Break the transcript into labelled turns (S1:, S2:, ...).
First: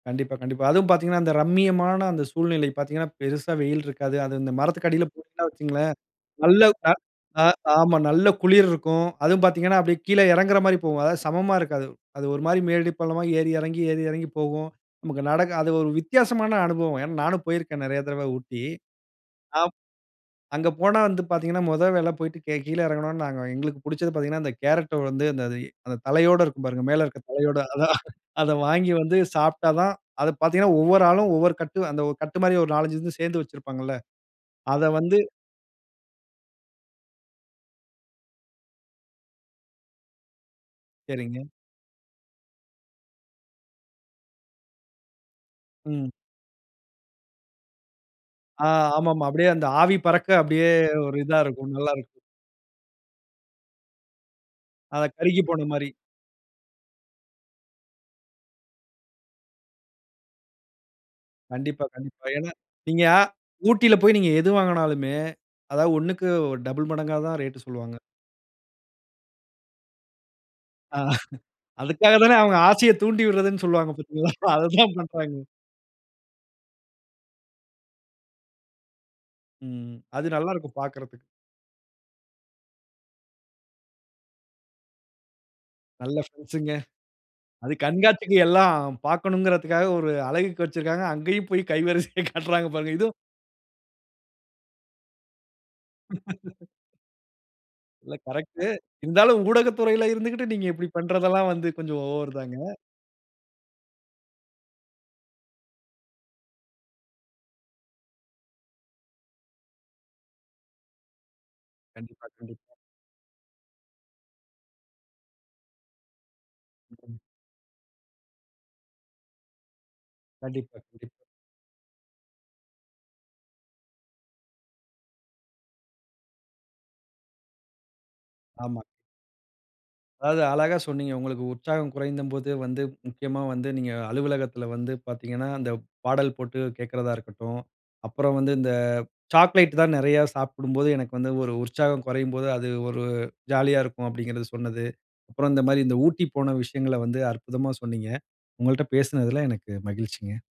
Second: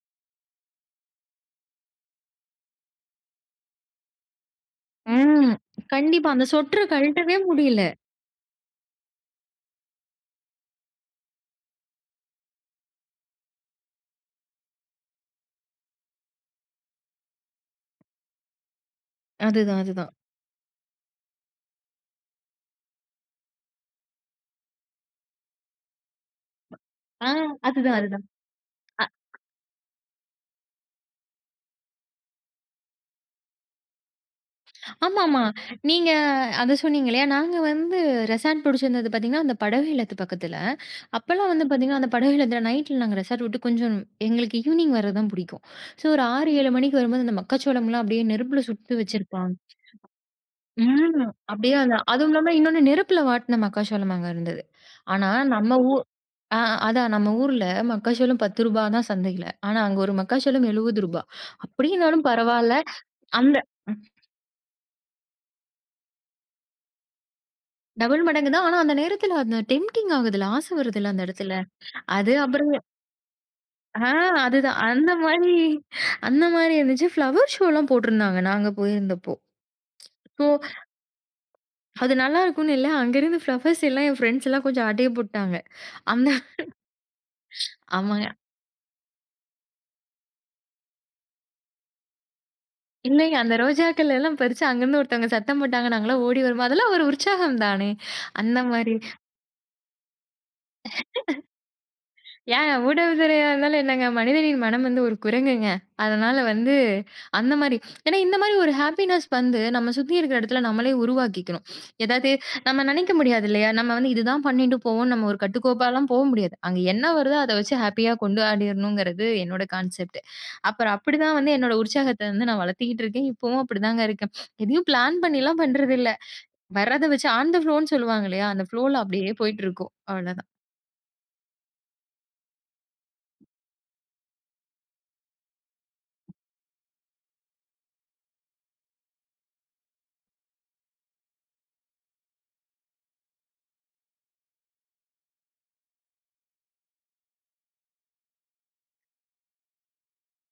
S1: கண்டிப்பா, கண்டிப்பா அதுவும் பார்த்திங்கன்னா, அந்த ரம்மியமான அந்த சூழ்நிலை பார்த்திங்கன்னா, பெருசா வெயில் இருக்காது. அது இந்த மரத்துக்கு அடியில போட்டா
S2: ம்.
S1: வச்சுக்கங்களேன்,
S2: கண்டிப்பா. அந்த
S1: நல்ல
S2: ஸ்வெட்டரு
S1: அ
S2: கழட்டவே
S1: அ
S2: முடியல.
S1: ஆமா. நல்ல குளிர் இருக்கும். அதுவும் பார்த்திங்கன்னா, அப்படியே கீழ இறங்குற மாரி போகும். அதாவது சமமா இருக்காது. அது ஒரு மாரி மேடு பள்ளமா ஏறி இறங்கி ஏறி இறங்கி போகும். நமக்கு நடக்க அது ஒரு வித்தியாசமான அனுபவம். ஏன்னா நானும் போயிருக்கேன் நிறைய தடவை ஊட்டி. ஆப்
S2: அதுதான், அதுதான்.
S1: அங்க போனா வந்து பார்த்தீங்கனா, முதல் வேலை போய்ட்டு கே கீழ இறங்குனோன்னா, நாங்க எங்களுக்கு பிடிச்சது பார்த்தீங்கன்னா அந்த கேரட் வந்து அந்த இ அ தலையோடு இருக்கும் பாருங்க, மேல இருக்க
S2: ஆ.
S1: தலையோட அதான்.
S2: அதுதான், அதுதான்.
S1: அதை வாங்கி வந்து
S2: அ
S1: சாப்பிட்டா தான் அதை பார்த்தீங்கனா ஒவ்வொரு ஆளும் ஒவ்வொரு கட் அந்த கட்டு மாரி, ஒரு 4, 5 வந்து சேர்ந்து வச்சிருப்பாங்கள்ல, அதை வந்து
S2: ஆமா, ஆமா. நீங்க அதை சொன்னிங்க. இல்லையா? நாங்க வந்து ரெசார்ட் பிடிச்சிருந்தது பார்த்திங்கன்னா, அந்த படகு இல்லத்து பக்கத்தில.
S1: சரிங்க.
S2: அப்போல்லாம் வந்து பார்த்திங்கன்னா, அந்த படகு இல்லத்தில நைட்டில, நாங்க ரெசார்ட் விட்டு கொஞ்சம் எங்களுக்கு ஈவ்னிங் வரது தான் பிடிக்கும். ஸோ
S1: ம்.
S2: ஒரு 6, 7 மணிக்கு வரும்போது, அந்த மக்காச்சோளம்லாம் அப்படியே நெருப்பில
S1: ஆ.
S2: சுட்டு
S1: ஆமாமா. அப்படியே
S2: வச்சிருப்பாங்க..
S1: அந்த ஆவி பறக்க அப்படியே ஒரு
S2: ம்.
S1: இதா இருக்கும்.
S2: அப்படியே
S1: நல்லா
S2: அதா
S1: இருக்கும்.
S2: அதும் இல்லாம இன்னொண்ணு, நெருப்பில வாட்டின மக்காசோளம் அங்க இருந்தது.
S1: ஆ.
S2: ஆனா
S1: கருகிப் போன
S2: நம்ம
S1: மாரி.
S2: ஊ ஆ. அதான். நம்ம ஊர்ல மக்காச்சோளம் ரூ.10 தான் சந்தையில. ஆனா அங்க ஒரு மக்காச்சோளம் ரூ.70
S1: கண்டிப்பா, கண்டிப்பா.
S2: அப்படினாலும்
S1: ஏனா
S2: பரவால்ல,
S1: நீங்க
S2: அந்த
S1: ஊட்டியில
S2: ம்.
S1: போய் நீங்க எது வாங்குனாலுமே அதா. ஒண்ணுக்கு 2 மடங்கா தான் ரேட் சொல்லுவாங்க.
S2: 2 மடங்கு தான். ஆனா அந்த நேரத்துல, அந்த டெம்ப்டிங் ஆகுதுல்ல, ஆசை வருதுல்ல அந்த இடத்துல.
S1: அதுக்காக
S2: அது,
S1: தானே அவங்க,
S2: அப்புறம்
S1: ஆசைய தூண்டி விட்ரதுன்னு சொல்லுவாங்க,
S2: ஆ.
S1: பார்த்தீங்களா!
S2: அதுதான்.
S1: அதைதான்
S2: அந்த
S1: பண்றாங்க.
S2: மாரி அந்த மாரி இருந்துச்சு. பிளவர் ஷோல்லாம் போட்டிருந்தாங்க நாங்க போயிருந்தப்போ.
S1: ம், ம். அது
S2: போ
S1: நல்லா இருக்கும் பார்க்கிறதுக்கு.
S2: அது நல்லாயிருக்குன்னு இல்ல. அங்கிருந்து ஃப்ளவர்ஸ் எல்லாம் என் ஃப்ரெண்ட்ஸ் எல்லாம் கொஞ்சம் ஆட்டய போட்டாங்க.
S1: நல்ல
S2: அந்த
S1: ஃபிரெண்ட்ஸ்ங்க. அது
S2: ஆமாங்க.
S1: கண்காட்சிக்கு, எல்லாம் பார்க்கணும்கறதுக்காக ஒரு அழகுக்கு வச்சிருக்காங்க. அங்கயும் போய் கைவரிசையை காட்டுறாங்க பாருங்க. இதும்
S2: இல்லைங்க. அந்த ரோஜாக்கள் எல்லாம் பறிச்சு, அங்க இருந்து ஒருத்தங்க சத்தம் போட்டாங்க. நாங்க எல்லாம் ஓடி வருவோம். அதெல்லாம் ஒரு உற்சாகம் தானே!
S1: இல்ல
S2: அந்த
S1: கரெக்ட்டு.
S2: மாரி.
S1: இருந்தாலும் ஊடக துறையில இருந்துகிட்டு நீங்க இப்படி பண்றதெல்லாம் வந்து கொஞ்சம் ஓவர் தாங்க.
S2: ஏங்க, ஊடக துறையா இருந்தாலும் என்னங்க! மனிதரின் மனம் வந்து ஒரு குரங்குங்க. அதனால வந்து அந்த மாரி ஏன்னா இந்த மாரி ஒரு ஹேப்பினஸ் வந்து நம்ம சுத்தி இருக்கிற இடத்துல நம்மளே உருவாக்கிக்கணும்.
S1: கண்டிப்பா,
S2: ஏதாவது
S1: கண்டிப்பா.
S2: நம்ம நினைக்க முடியாது. இல்லையா? நம்ம வந்து, "இதுதான் பண்ணிட்டு போவோம்." நம்ம ஒரு கட்டுக்கோப்பாலாம் போ முடியாது. அங்க என்ன
S1: [unintelligible]
S2: வருதோ அதை வச்சு ஹேப்பியா கொண்டாடிர்ணும்ங்கிறது என்னோட கான்செப்ட்.
S1: கண்டிப்பா,
S2: அப்புறம்
S1: கண்டிப்பா.
S2: அப்படிதான் வந்து என்னோட உற்சாகத்த வந்து நான் வளர்த்துகிட்டு இருக்கேன். இப்போவும் அப்படிதாங்க இருக்கேன். எதையும் பிளான் பண்ணிலாம் பண்றதில்ல. வரத வச்சு, ஆன் த ஃப்ளோன்னு சொல்லுவாங்க. இல்லையா? அந்த
S1: ஆமா.
S2: ஃப்ளோல அப்படியே போயிட்டிருக்கும்.
S1: அதாவது
S2: அவ்வளோதான்.
S1: அழகா சொன்னீங்க. உங்களுக்கு உற்சாகம் குறைந்தபோது வந்து முக்கியமா வந்து நீங்க அலுவலகத்தில வந்து பார்த்தீங்கனா, அந்த பாடல் போட்டு கேட்கிறதா இருக்கட்டும், அப்புறம் வந்து, "இந்த சாக்லேட் தான் நிறைய சாப்பிடும்போது, எனக்கு வந்து ஒரு உற்சாகம் குறையும்போது அது ஒரு ஜாலியா இருக்கும்." அப்படிங்கிறது சொன்னது. அப்புறம் இந்த மாரி, இந்த ஊட்டி போன விஷயங்கள வந்து அற்புதமா சொன்னீங்க. உங்கள்ட்ட பேசினதில எனக்கு மகிழ்ச்சிங்க.